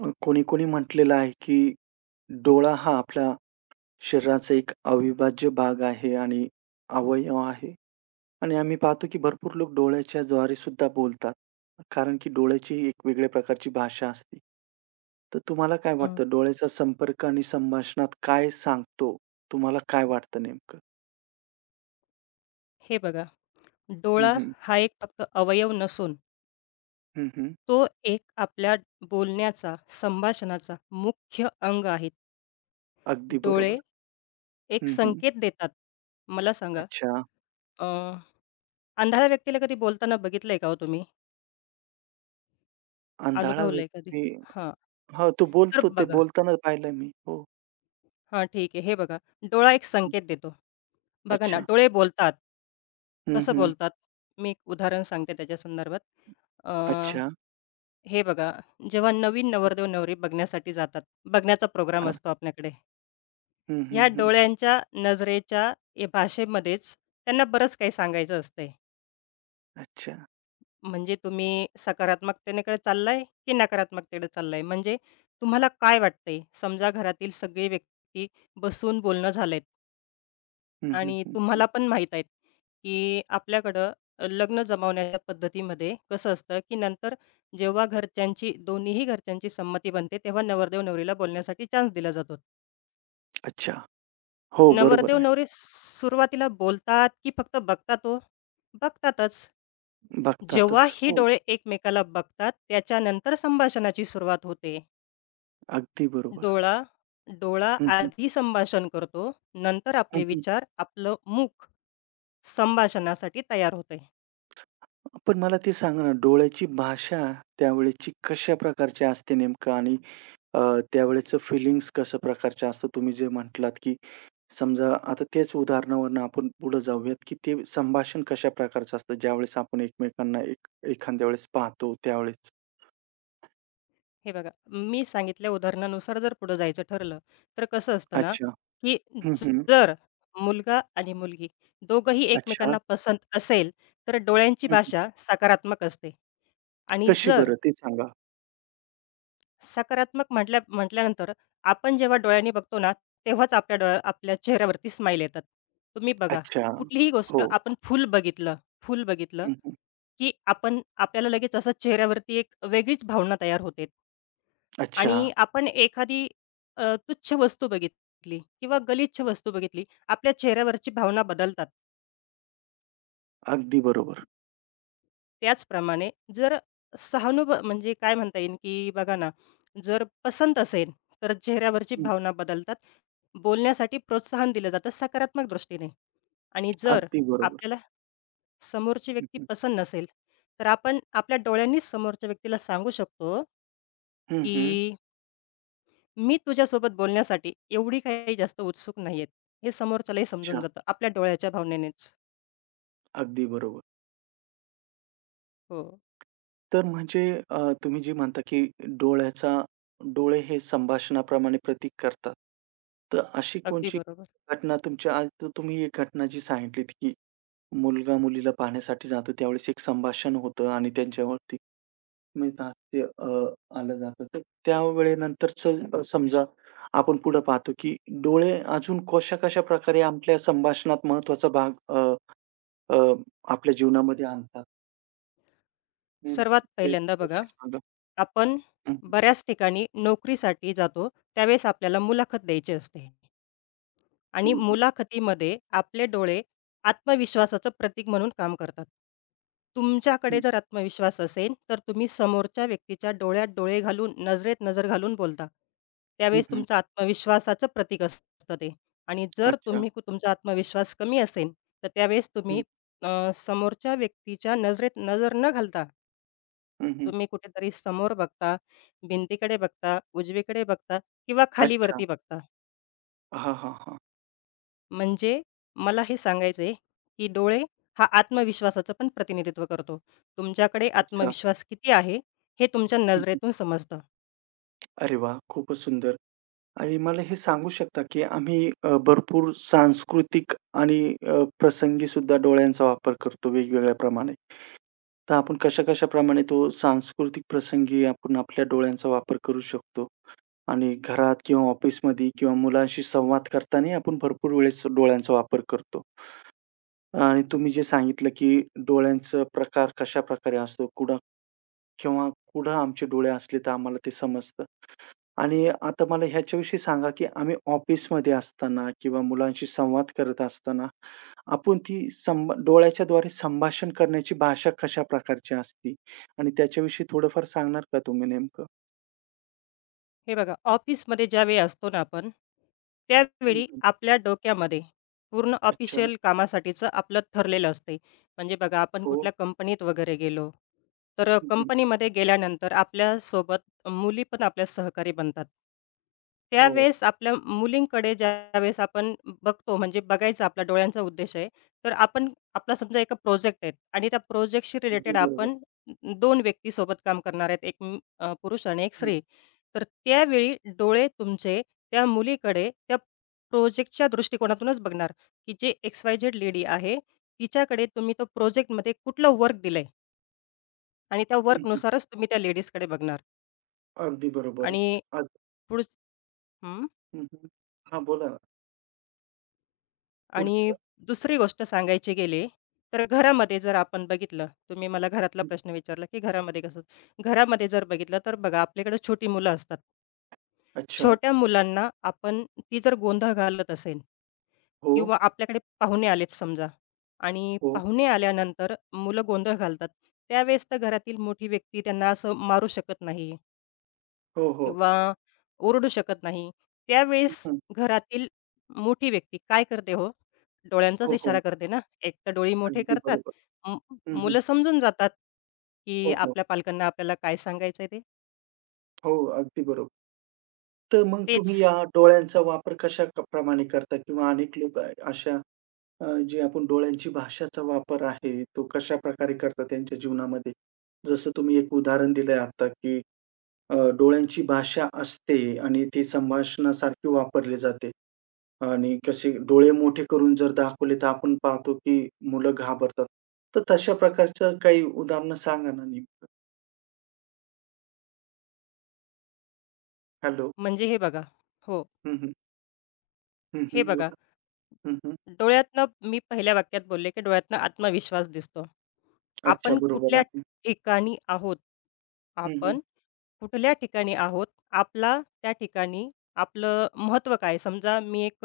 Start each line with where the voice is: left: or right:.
right: कोणी-कोणी म्हटलेलं आहे, की डोळा हा आपल्या शरीराचा एक अविभाज्य भाग आहे आणि अवयव आहे आणि आम्ही पाहतो, की भरपूर लोक डोळ्याच्या द्वारे सुद्धा बोलतात. कारण की डोळ्याची एक वेगळ्या प्रकारची भाषा असते. तर तुम्हाला काय
left: हं.
right: वाटतं डोळ्याचा संपर्क आणि संभाषणात काय सांगतो? तुम्हाला काय वाटतं नेमकं?
left: हे बघा,
right: हं,
left: डोळा
right: हं.
left: हा एक फक्त अवयव नसून
right: हं, हं.
left: तो एक आपल्या बोलण्याचा, संभाषणाचा मुख्य अंग आहे.
right: अगदी
left: डोळे
right: बरोबर.
left: एक
right: हं, हं.
left: संकेत देतात. मला सांगा
right: अच्छा.
left: अ, अंधाऱ्या व्यक्तीला कधी बोलताना बघितलंय का हो तुम्ही?
right: अंधारा
left: अनुभवलंय कधी?
right: व्यक्ती
left: हां,
right: हो, तो
left: तर
right: बोलतो. ते
left: बघा
right: बोलताना पाहिलंय मी. हो.
left: हां, ठीक आहे. हे बघा, डोळा एक
right: हं.
left: संकेत देतो. बघा ना,
right: अच्छा.
left: डोळे बोलतात.
right: हं,
left: कसं
right: हं.
left: बोलतात? मी एक उदाहरण सांगते त्याच्या संदर्भात.
right: अच्छा.
left: हे बघा, जेव्हा नवीन नवरदेव-नवरी बघण्यासाठी जातात, बघण्याचा
right: अ,
left: प्रोग्राम असतो आपल्याकडे.
right: हं, हं,
left: ह्या
right: हं, हं.
left: डोळ्यांच्या, नजरेच्या ए भाषेमध्येच त्यांना बरंच काही सांगायचं असतंय.
right: अच्छा.
left: म्हणजे तुम्ही सकारात्मकतेकडे चाललाय की नकारात्मकतेकडे चाललाय? म्हणजे तुम्हाला काय वाटतंय? समजा घरातील सगळी व्यक्ती बसून बोलणं झालंय.
right: हं, हं,
left: आणि
right: हं, हं.
left: तुम्हाला पण माहीत आहेत, की आपल्याकडं लग्न जमवण्याच्या पद्धतीमध्ये कसं असतं, की नंतर जेव्हा घरच्यांची दोन्हीही घरच्यांची संमती बनते, तेव्हा नवरदेव-नवरीला बोलण्यासाठी चान्स दिला जातो.
right: अच्छा. हो, बरोबर आहे.
left: नवरदेव-नवरी सुरुवातीला बोलतात, की फक्त बघतात हो? बघतातच. जेव्हा
right: बघतातच.
left: ही
right: हो,
left: डोळे एकमेकाला बघतात, त्याच्यानंतर संभाषणाची सुरुवात होते.
right: अगदी बरोबर.
left: डोळा डोळा
right: हं, हं.
left: आधी संभाषण करतो, नंतर
right: हं,
left: आपले
right: हं.
left: विचार, आपलं मुख संभाषणासाठी तयार होते.
right: पण मला ते सांगा ना, डोळ्याची भाषा त्यावेळेची कशा प्रकारची असते नेमकं आणि अ, त्यावेळेचं फीलिंग्स कशा प्रकारच्या असतात? तुम्ही जे म्हटलात, की समजा आता तेच उदाहरणावरून आपण पुढे जाऊयात, की ते संभाषण कशा प्रकारचं असतं, ज्यावेळेस आपण एकमेकांना एक एखाद्या वेळेस पाहतो त्यावेळेस?
left: हे बघा, मी सांगितल्या उदाहरणानुसार जर पुढे जायचं ठरलं, तर कसं असतं ना,
right: अच्छा.
left: की
right: हं, हं.
left: जर मुलगा आणि मुलगी दोघंही
right: अच्छा.
left: एकमेकांना पसंत असेल, तर डोळ्यांची
right: हं, हं.
left: भाषा सकारात्मक असते आणि
right: कशी
left: जर
right: बरं ते सांगा?
left: सकारात्मक म्हटल्या म्हटल्यानंतर आपण जेव्हा डोळ्यांनी बघतो ना, तेव्हाच आपल्या डोळ्या आपल्या चेहऱ्यावरती स्माईल येतात. तुम्ही बघा,
right: अच्छा.
left: कुठलीही गोष्ट
right: हो.
left: आपण फुल बघितलं,
right: हं, हं.
left: की आपण आपल्याला लगेच असं चेहऱ्यावरती एक वेगळीच भावना तयार होते.
right: अच्छा.
left: आणि आपण एखादी तुच्छ वस्तू बघितली किंवा गलिच्छ वस्तू बघितली, आपल्या चेहऱ्यावरची भावना बदलतात.
right: अगदी बरोबर.
left: त्याचप्रमाणे जर सहानुभू म्हणजे काय म्हणता येईल, की बघा ना, जर पसंत असेल, तर चेहऱ्यावरची
right: हं.
left: भावना बदलतात. बोलण्यासाठी प्रोत्साहन दिलं जातं सकारात्मक दृष्टीने आणि जर
right: अगदी बरोबर.
left: आपल्याला समोरची
right: हं,
left: व्यक्ती
right: हं.
left: पसंत नसेल, तर आपण आपल्या डोळ्यांनीच समोरच्या व्यक्तीला सांगू शकतो,
right: हं, हं.
left: की मी तुझ्यासोबत बोलण्यासाठी एवढी काही जास्त उत्सुक नाही आहेत, हे समोरच्यालाही समजून
right: अच्छा.
left: जातं आपल्या डोळ्याच्या भावनेनेच.
right: अगदी बरोबर.
left: हो,
right: तर म्हणजे तुम्ही जे म्हणता की डोळ्याचा डोळे हे संभाषणाप्रमाणे प्रतीक करतात. तर अशी
left: अगदी
right: कोणची
left: बरोबर.
right: घटना तुमच्या आज तर तुम्ही एक घटना जी सांगितलीत की मुलगा मुलीला पाहण्यासाठी जातो त्यावेळेस एक संभाषण होतं आणि त्यांच्यावरती मी नाट्य आलं जातं. तर त्यावेळेनंतरचं समजा आपण पुढे पाहतो, की डोळे अजून कशा-कशा प्रकारे आपल्या संभाषणात महत्त्वाचा भाग अ, अ, आपल्या जीवनामध्ये आणतात.
left: सर्वात
right: नेमकं ते
left: पहिल्यांदा बघा,
right: कशी सांगा?
left: आपण
right: हं,
left: बऱ्याच ठिकाणी नोकरीसाठी जातो, त्यावेळेस आपल्याला मुलाखत द्यायची असते. आणि
right: हं, हं,
left: मुलाखतीमध्ये आपले डोळे आत्मविश्वासाचं प्रतीक म्हणून काम करतात. तुमच्याकडे
right: हं,
left: जर आत्मविश्वास असेल, तर तुम्ही समोरच्या व्यक्तीच्या डोळ्यात डोळे घालून, नजरेत नजर घालून बोलता.
right: हं,
left: त्यावेळेस
right: हं.
left: तुमचं आत्मविश्वासाचं प्रतीक असतं ते आणि जर
right: अच्छा.
left: तुम्ही तुमचा आत्मविश्वास कमी असेल, तर त्यावेळेस
right: हं,
left: तुम्ही समोरच्या व्यक्तीच्या नजरेत नजर न घालता,
right: हं, हं.
left: तुम्ही कुठेतरी समोर बघता, भिंतीकडे बघता, उजवीकडे बघता किंवा खाली
right: अच्छा.
left: बघता.
right: हां, हां, हां.
left: म्हणजे मला हे सांगायचं आहे, की डोळे हा आत्मविश्वासाचं पण प्रतिनिधित्व करतो. तुमच्याकडे
right: अच्छा.
left: आत्मविश्वास किती आहे, हे तुमच्या
right: हं, हं.
left: नजरेतून समजतं.
right: अरे वाह! खूपच सुंदर. आणि मला हे सांगू शकता, की आम्ही भरपूर सांस्कृतिक आणि प्रसंगीसुद्धा डोळ्यांचा वापर करतो वेगवेगळ्या प्रमाणे. तर आपण कशा-कशाप्रमाणे तो सांस्कृतिक प्रसंगी आपण आपल्या डोळ्यांचा वापर करू शकतो? आणि घरात किंवा ऑफिसमध्ये किंवा मुलांशी संवाद करतानाही आपण भरपूर वेळेस डोळ्यांचा वापर करतो. आणि तुम्ही जे सांगितलं, की डोळ्यांचा प्रकार कशाप्रकारे असतो? कुठं केव्हा कुठं आमचे डोळे असले तर आम्हाला ते समजतं. आणि आता मला ह्याच्याविषयी सांगा, की आम्ही ऑफिसमध्ये असताना किंवा मुलांशी संवाद करत असताना, आपण ती डोळ्याच्याद्वारे संभाषण करण्याची भाषा कशा प्रकारची असते? आणि त्याच्याविषयी थोडंफार सांगणार का तुम्ही नेमकं?
left: हे बघा, ऑफिसमध्ये ज्यावेळी असतो ना आपण,
right: हं,
left: त्यावेळी
right: हं.
left: आपल्या डोक्यामध्ये पूर्ण
right: अच्छा.
left: ऑफिशियल कामासाठीचं आपलं ठरलेलं असते. म्हणजे बघा, आपण
right: हो.
left: कुठल्या कंपनीत वगैरे गेलो, तर
right: हं, हं.
left: कंपनीमध्ये गेल्यानंतर आपल्यासोबत मुली पण आपल्या सहकारी बनतात.
right: हो.
left: त्यावेळेस आपल्या मुलींकडे ज्यावेळेस आपण बघतो, म्हणजे बघायचा आपल्या डोळ्यांचा उद्देश आहे, तर आपण आपला समजा एका प्रोजेक्ट आहे आणि त्या प्रोजेक्टशी
right: अगदी
left: रिलेटेड
right: बरोबर.
left: आपण 2 व्यक्तीसोबत काम करणार आहेत. पुरुष आणि एक
right: हं,
left: स्त्री. तर त्यावेळी डोळे तुमचे त्या मुलीकडे त्या प्रोजेक्टच्या दृष्टिकोनातूनच बघणार, की जे एक्स-वाय-झेड लेडी आहे, तिच्याकडे तुम्ही तो प्रोजेक्टमध्ये कुठलं वर्क दिलंय आणि त्या
right: हं, हं.
left: वर्कनुसारच तुम्ही त्या लेडीजकडे बघणार
right: अगदी बरोबर.
left: आणि
right: अग
left: पुढ हं.
right: हं, हं. हां, बोला ना.
left: आणि
right: पुढचं?
left: दुसरी गोष्ट सांगायची गेली, तर घरामध्ये जर आपण बघितलं, तुम्ही मला घरातला
right: हं.
left: प्रश्न विचारला, की घरामध्ये कसं? घरामध्ये जर बघितलं, तर बघा आपल्याकडे छोटी मुलं असतात.
right: अच्छा.
left: छोट्या मुलांना आपण ती जर गोंधळ घालत असेल
right: हो,
left: किंवा आपल्याकडे पाहुणे आलेत समजा आणि
right: हो.
left: पाहुणे आल्यानंतर मुलं गोंधळ घालतात. त्यावेळेस तर घरातील मोठी व्यक्ती त्यांना असं मारू शकत नाही
right: हो, हो.
left: किंवा ओरडू शकत नाही.
right: हं,
left: त्यावेळेस
right: हं.
left: घरातील मोठी व्यक्ती काय करते हो? डोळ्यांचाच
right: हो, हो.
left: इशारा करते ना. एक तर डोळे मोठे
right: अगदी
left: करतात.
right: बरोबर.
left: मु
right: हं, हं.
left: मुलं समजून जातात, की
right: हो, हो.
left: आपल्या पालकांना आपल्याला काय सांगायचंय ते.
right: हो, अगदी बरोबर. तर मग
left: तेच
right: तुम्ही या डोळ्यांचा वापर कशा प्रमाणे करता? किंवा अनेक लोक अशा जे आपण डोळ्यांची भाषाचा वापर आहे, तो कशाप्रकारे करतात त्यांच्या जीवनामध्ये? जसं तुम्ही एक उदाहरण दिलंय आता, की डोळ्यांची भाषा असते आणि ती संभाषणासारखी वापरली जाते आणि कसे डोळे मोठे करून जर दाखवले, तर आपण पाहतो, की मुलं घाबरतात. तर तशा प्रकारचं काही उदाहरणं सांगा ना नेमकं? हॅलो.
left: म्हणजे हे बघा हो,
right: हं, हं. हं,
left: हे
right: हं.
left: बघा
right: बोला. हं, हं.
left: डोळ्यातनं मी पहिल्या वाक्यात बोलले, की डोळ्यातनं आत्मविश्वास दिसतो.
right: अच्छा,
left: आपण
right: बरोबर
left: कुठल्या
right: आहे.
left: ठिकाणी आहोत,
right: हं, हं.
left: आपण कुठल्या ठिकाणी आहोत, आपला त्या ठिकाणी आपलं महत्त्व काय? समजा मी एक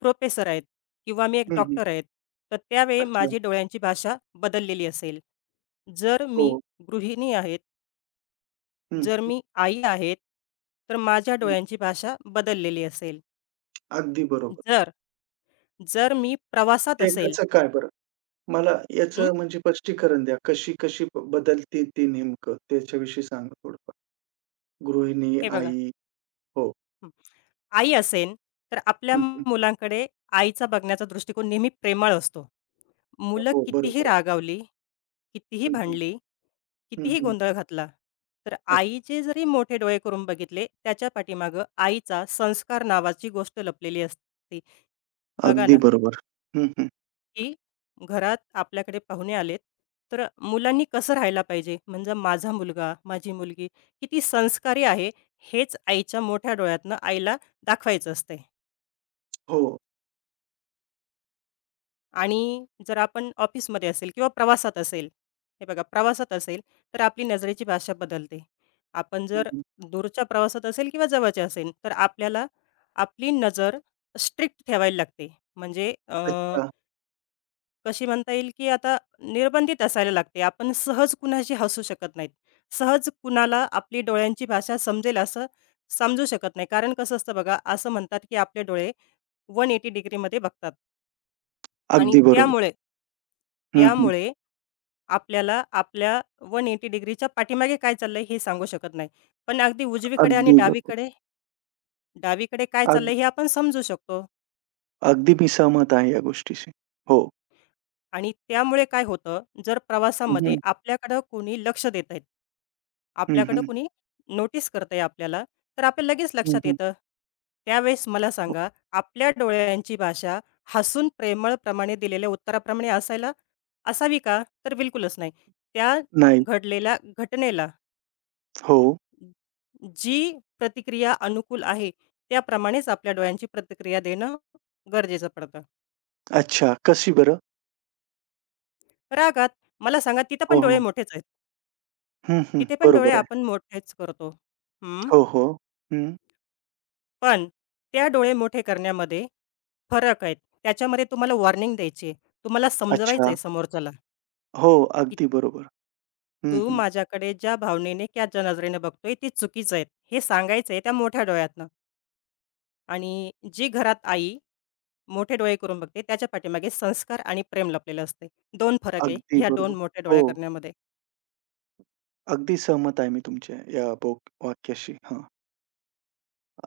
left: प्रोफेसर आहेत किंवा मी एक
right: हं, हं.
left: डॉक्टर आहेत, तर त्यावेळी
right: अच्छा.
left: माझी डोळ्यांची भाषा बदललेली असेल. जर मी
right: हो.
left: गृहिणी आहेत,
right: हं,
left: जर
right: हं,
left: मी आई आहेत, तर माझ्या
right: हं.
left: डोळ्यांची भाषा बदललेली असेल.
right: अगदी बरोबर.
left: जर, जर मी प्रवासात
right: ते
left: असेल,
right: कसं काय बरं? मला
left: हं,
right: याचं म्हणजे स्पष्टीकरण द्या. कशी-कशी बदलते ती नेमकं त्याच्याविषयी सांगा थोडंफार. गृहिणी,
left: हे बघा
right: आई हो.
left: हं. आई असेल, तर आपल्या
right: हं, हं.
left: मुलांकडे आईचा बघण्याचा दृष्टिकोन नेहमी प्रेमळ असतो. मुलं
right: हो,
left: कितीही
right: बरोबर.
left: रागावली, कितीही
right: हं, हं.
left: भांडली,
right: हं,
left: कितीही
right: हं.
left: गोंधळ घातला, तर
right: अच्छा.
left: आईचे जरी मोठे डोळे करून बघितले, त्याच्या पाठीमागं आईचा संस्कार नावाची गोष्ट लपलेली असते. बघा
right: अगदी
left: ना,
right: बरोबर. हं, हं.
left: की घरात आपल्याकडे पाहुणे आलेत, तर मुलांनी कसं राहायला पाहिजे? म्हणजे माझा मुलगा, माझी मुलगी किती संस्कारी आहे, हेच आईच्या मोठ्या डोळ्यातनं आईला दाखवायचं असतंय.
right: हो.
left: आणि जर आपण ऑफिसमध्ये असेल किंवा प्रवासात असेल, हे बघा प्रवासात असेल, तर आपली नजरेची भाषा बदलते. आपण
right: हं,
left: जर
right: हं.
left: दूरच्या प्रवासात असेल किंवा जवळच्या असेल, तर आपल्याला आपली नजर स्ट्रिक्ट ठेवायला लागते. म्हणजे
right: अच्छा.
left: कशी म्हणता येईल, की आता निर्बंधित असायला लागते. आपण सहज कुणाशी हसू शकत नाहीत. सहज कुणाला आपली डोळ्यांची भाषा समजेल असं समजू शकत नाही. कारण कसं असतं बघा, असं म्हणतात, की आपले डोळे 180 डिग्रीमध्ये बघतात आणि
right: अगदी बरोबर.
left: त्यामुळे
right: हं, हं.
left: त्यामुळे आपल्याला आपल्या 180 डिग्रीच्या पाठीमागे काय चाललंय हे सांगू शकत नाही. पण अगदी उजवीकडे आणि
right: अगदी बरोबर.
left: डावीकडे डावीकडे काय
right: अग
left: चाललंय हे आपण समजू शकतो.
right: अगदी मी सहमत आहे या गोष्टीशी. हो.
left: आणि त्यामुळे काय होतं, जर
right: हं,
left: प्रवासामध्ये
right: हं.
left: आपल्याकडं कोणी लक्ष देतंय,
right: हं,
left: आपल्याकडं
right: हं.
left: कोणी नोटीस करतंय आपल्याला, तर आपल्याला लगेच
right: हं,
left: लक्षात
right: हं.
left: येतं. त्यावेळेस मला सांगा, आपल्या डोळ्यांची भाषा हसून प्रेमळप्रमाणे दिलेल्या उत्तराप्रमाणे असायला असावी का? तर बिलकुलच नाही. त्या
right: नाही.
left: घडलेल्या घटनेला
right: हो.
left: जी प्रतिक्रिया अनुकूल आहे, त्याप्रमाणेच आपल्या डोळ्यांची प्रतिक्रिया देणं गरजेचं पडतं.
right: अच्छा. कशी बरं?
left: रागात मला सांगा, तिथं
right: हो,
left: पण डोळे
right: हो.
left: मोठेच आहेत.
right: हं, हं.
left: तिथे पण डोळे
right: बरोबर आहे.
left: आपण मोठेच करतो. हं.
right: हो, हो. हं.
left: पण त्या डोळे मोठे करण्यामध्ये फरक आहेत. त्याच्यामध्ये तुम्हाला वॉर्निंग द्यायची आहे. तुम्हाला समजवायचं
right: अच्छा.
left: आहे समोरच्याला,
right: हो,
left: की
right: अगदी बरोबर. हं,
left: "तू
right: हं.
left: माझ्याकडे ज्या भावनेने किंवा ज्या नजरेने बघतोय ते चुकीचं आहे." हे सांगायचं आहे त्या मोठ्या डोळ्यातनं आणि जी घरात आई मोठे डोळे करून बघते त्याच्या पाठीमागे संस्कार आणि प्रेम लपलेलं असते. 2 फरक आहे
right: अगदी
left: ह्या 2
right: बरोबर.
left: मोठ्या
right: हो,
left: डोळ्या करण्यामध्ये.
right: अगदी सहमत आहे मी तुमच्या या वाक्याशी. हां.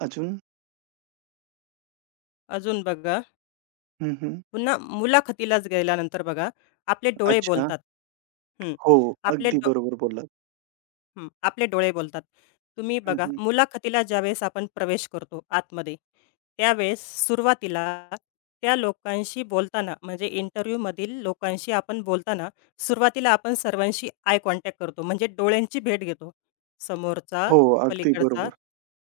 right: अजून?
left: अजून बघा
right: हं, हं.
left: पुन्हा मुलाखतीलाच गेल्यानंतर बघा आपले डोळे
right: अच्छा.
left: बोलतात. हं.
right: हो,
left: आपले
right: अगदी
left: डो
right: बरोबर बोललात.
left: हं, आपले डोळे बोलतात. तुम्ही
right: हं,
left: बघा,
right: हं.
left: मुलाखतीला ज्यावेळेस आपण प्रवेश करतो आतमध्ये, त्यावेळेस सुरुवातीला त्या लोकांशी बोलताना म्हणजे इंटरव्ह्यूमधील लोकांशी आपण बोलताना सुरुवातीला आपण सर्वांशी आय कॉन्टॅक्ट करतो. म्हणजे डोळ्यांची भेट घेतो. समोरचा,
right: हो, अगदी
left: पलीकडचा,
right: बरोबर.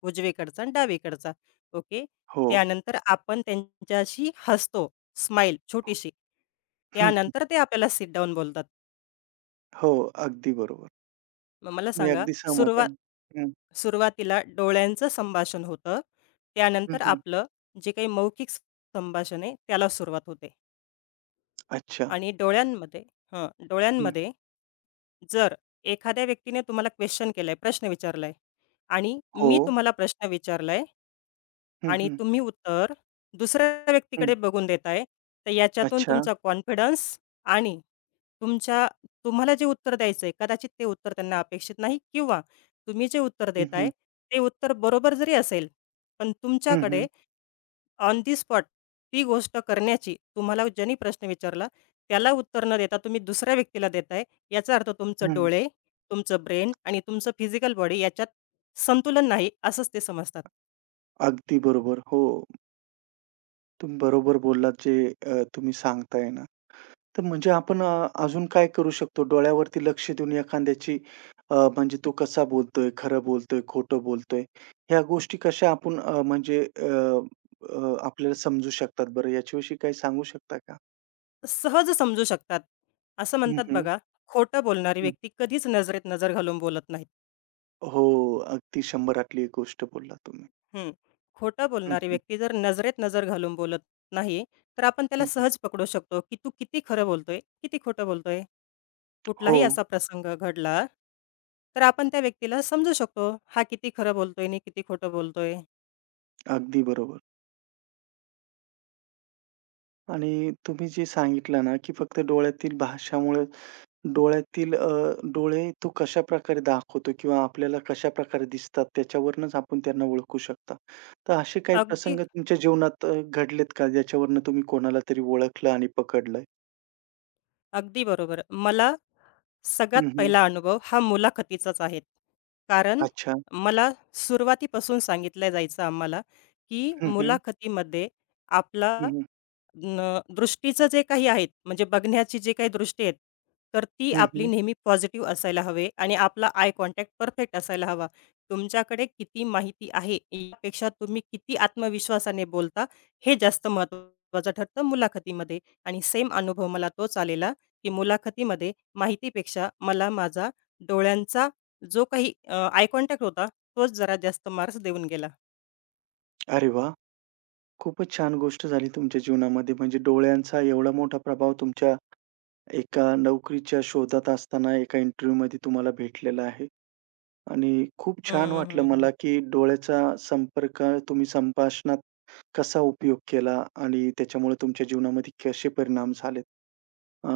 left: उजवीकडचा आणि डावीकडचा. ओके.
right: हो.
left: त्यानंतर आपण त्यांच्याशी हसतो, स्माईल छोटीशी.
right: हं, हं.
left: त्यानंतर ते आपल्याला सिट डाउन बोलतात.
right: हो, अगदी बरोबर.
left: मग मला
right: मी
left: सांगा,
right: अगदी सहमत आहे. हं,
left: सुरुवातीला डोळ्यांचं संभाषण होतं.
right: हं,
left: त्यानंतर
right: हं.
left: आपलं जे काही मौखिक संभाषण आहे, त्याला सुरुवात होते
right: अच्छा.
left: आणि डोळ्यांमध्ये हं,
right: हं.
left: डोळ्यांमध्ये जर एखाद्या व्यक्तीने तुम्हाला क्वेश्चन केलाय, प्रश्न विचारलाय आणि
right: हो.
left: मी तुम्हाला प्रश्न विचारलाय
right: हं,
left: आणि
right: हं.
left: तुम्ही उत्तर दुसऱ्या
right: हं.
left: व्यक्तीकडे बघून देताय. तर याच्यातून
right: अच्छा.
left: तुमचा कॉन्फिडन्स आणि तुमच्या तुम्हाला जे उत्तर द्यायचंय, कदाचित ते उत्तर त्यांना अपेक्षित नाही किंवा तुम्ही जे उत्तर
right: हं,
left: देताय,
right: हं.
left: ते उत्तर बरोबर जरी असेल, पण
right: हं, हं.
left: तुमच्याकडे ऑन दी स्पॉट ती गोष्ट करण्याची तुम्हाला ज्यांनी प्रश्न विचारला, त्याला उत्तर न देता तुम्ही दुसऱ्या व्यक्तीला देताय. याचा अर्थ तुमचे
right: हं.
left: डोळे, तुमचं ब्रेन आणि तुमचं फिजिकल बॉडी याच्यात संतुलन नाही, असंच ते समजतात.
right: अगदी बरोबर. हो, तुम्ही बरोबर बोललात जे तुम्ही सांगताय ना. तर म्हणजे आपण अजून काय करू शकतो? डोळ्यावरती लक्ष देऊन एखाद्याची म्हणजे तो कसा बोलतोय, खरं बोलतोय, खोटं बोलतोय, ह्या गोष्टी कशा आपण म्हणजे अ, अ, आपल्याला समजू शकतात बरं, याच्याविषयी काही सांगू शकता का?
left: सहज समजू शकतात. असं
right: हं,
left: म्हणतात
right: हं,
left: बघा, खोटं बोलणारी
right: हं.
left: व्यक्ती कधीच नजरेत नजर घालून बोलत नाही.
right: हो, अगदी 100त एक गोष्ट बोलला तुम्ही.
left: हं. खोटं
right: हं,
left: बोलणारी
right: हं,
left: व्यक्ती जर नजरेत नजर घालून बोलत नाही, तर आपण
right: हं,
left: त्याला
right: हं.
left: सहज पकडू शकतो, की तू किती खरं बोलतोय, किती खोटं बोलतोय. कुठलाही
right: हो,
left: असा प्रसंग घडला, तर आपण त्या व्यक्तीला समजू शकतो, हा किती खरं बोलतोय आणि किती खोटं बोलतोय.
right: अगदी बरोबर. आणि तुम्ही जे सांगितलं ना, की फक्त डोळ्यातील भाषामुळे डोळ्यातील डोळे तो कशाप्रकारे दाखवतो किंवा आपल्याला कशाप्रकारे दिसतात त्याच्यावरूनच आपण त्यांना ओळखू शकता. तर असे काही
left: अगदी
right: प्रसंग तुमच्या जीवनात घडलेत का ज्याच्यावरनं तुम्ही कोणाला तरी ओळखलं आणि पकडलंय?
left: अगदी बरोबर. मला
right: हं,
left: सगळ्यात
right: हं.
left: पहिला अनुभव हा मुलाखतीचाच आहे. कारण
right: अच्छा.
left: मला सुरुवातीपासून सांगितलं जायचं आम्हाला, की
right: हं, हं.
left: मुलाखतीमध्ये आपला
right: हं, हं.
left: दृष्टीचं जे काही आहेत, म्हणजे बघण्याची जे काही दृष्टी आहे, तर ती
right: हं,
left: आपली
right: हं.
left: नेहमी पॉझिटिव्ह असायला हवे, आणि आपला आय कॉन्टॅक्ट परफेक्ट असायला हवा. तुमच्याकडे किती माहिती आहे, यापेक्षा तुम्ही किती आत्मविश्वासाने बोलता, हे जास्त महत्त्वाचं ठरतं मुलाखतीमध्ये. आणि सेम अनुभव मला तोच आलेला, की मुलाखतीमध्ये माहितीपेक्षा मला माझा डोळ्यांचा जो काही आय कॉन्टॅक्ट होता, तोच जरा जास्त मार्क्स देऊन गेला.
right: अरे वाह! खूपच छान गोष्ट झाली तुमच्या जीवनामध्ये. म्हणजे डोळ्यांचा एवढा मोठा प्रभाव तुमच्या एका नोकरीच्या शोधात असताना एका इंटरव्ह्यूमध्ये तुम्हाला भेटलेला आहे आणि खूप छान
left: हं,
right: वाटलं
left: हं, हं.
right: मला, की डोळ्याचा संपर्क तुम्ही संभाषणात कसा उपयोग केला आणि त्याच्यामुळे तुमच्या जीवनामध्ये कसे परिणाम झालेत? अ,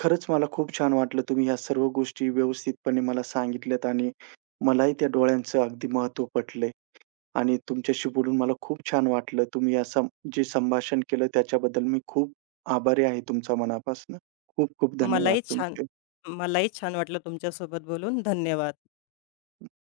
right: खरंच मला खूप छान वाटलं तुम्ही ह्या सर्व गोष्टी व्यवस्थितपणे मला सांगितल्यात आणि मलाही त्या डोळ्यांचं अगदी महत्त्व पटलंय आणि तुमच्याशी बोलून मला खूप छान वाटलं. तुम्ही या जे संभाषण केलं त्याच्याबद्दल मी खूप आभारी आहे तुमचा मनापासून. खूप खूप धन्यवाद
left: मलाही छान
right: तुमचे.
left: मलाही छान वाटलं तुमच्यासोबत बोलून. धन्यवाद.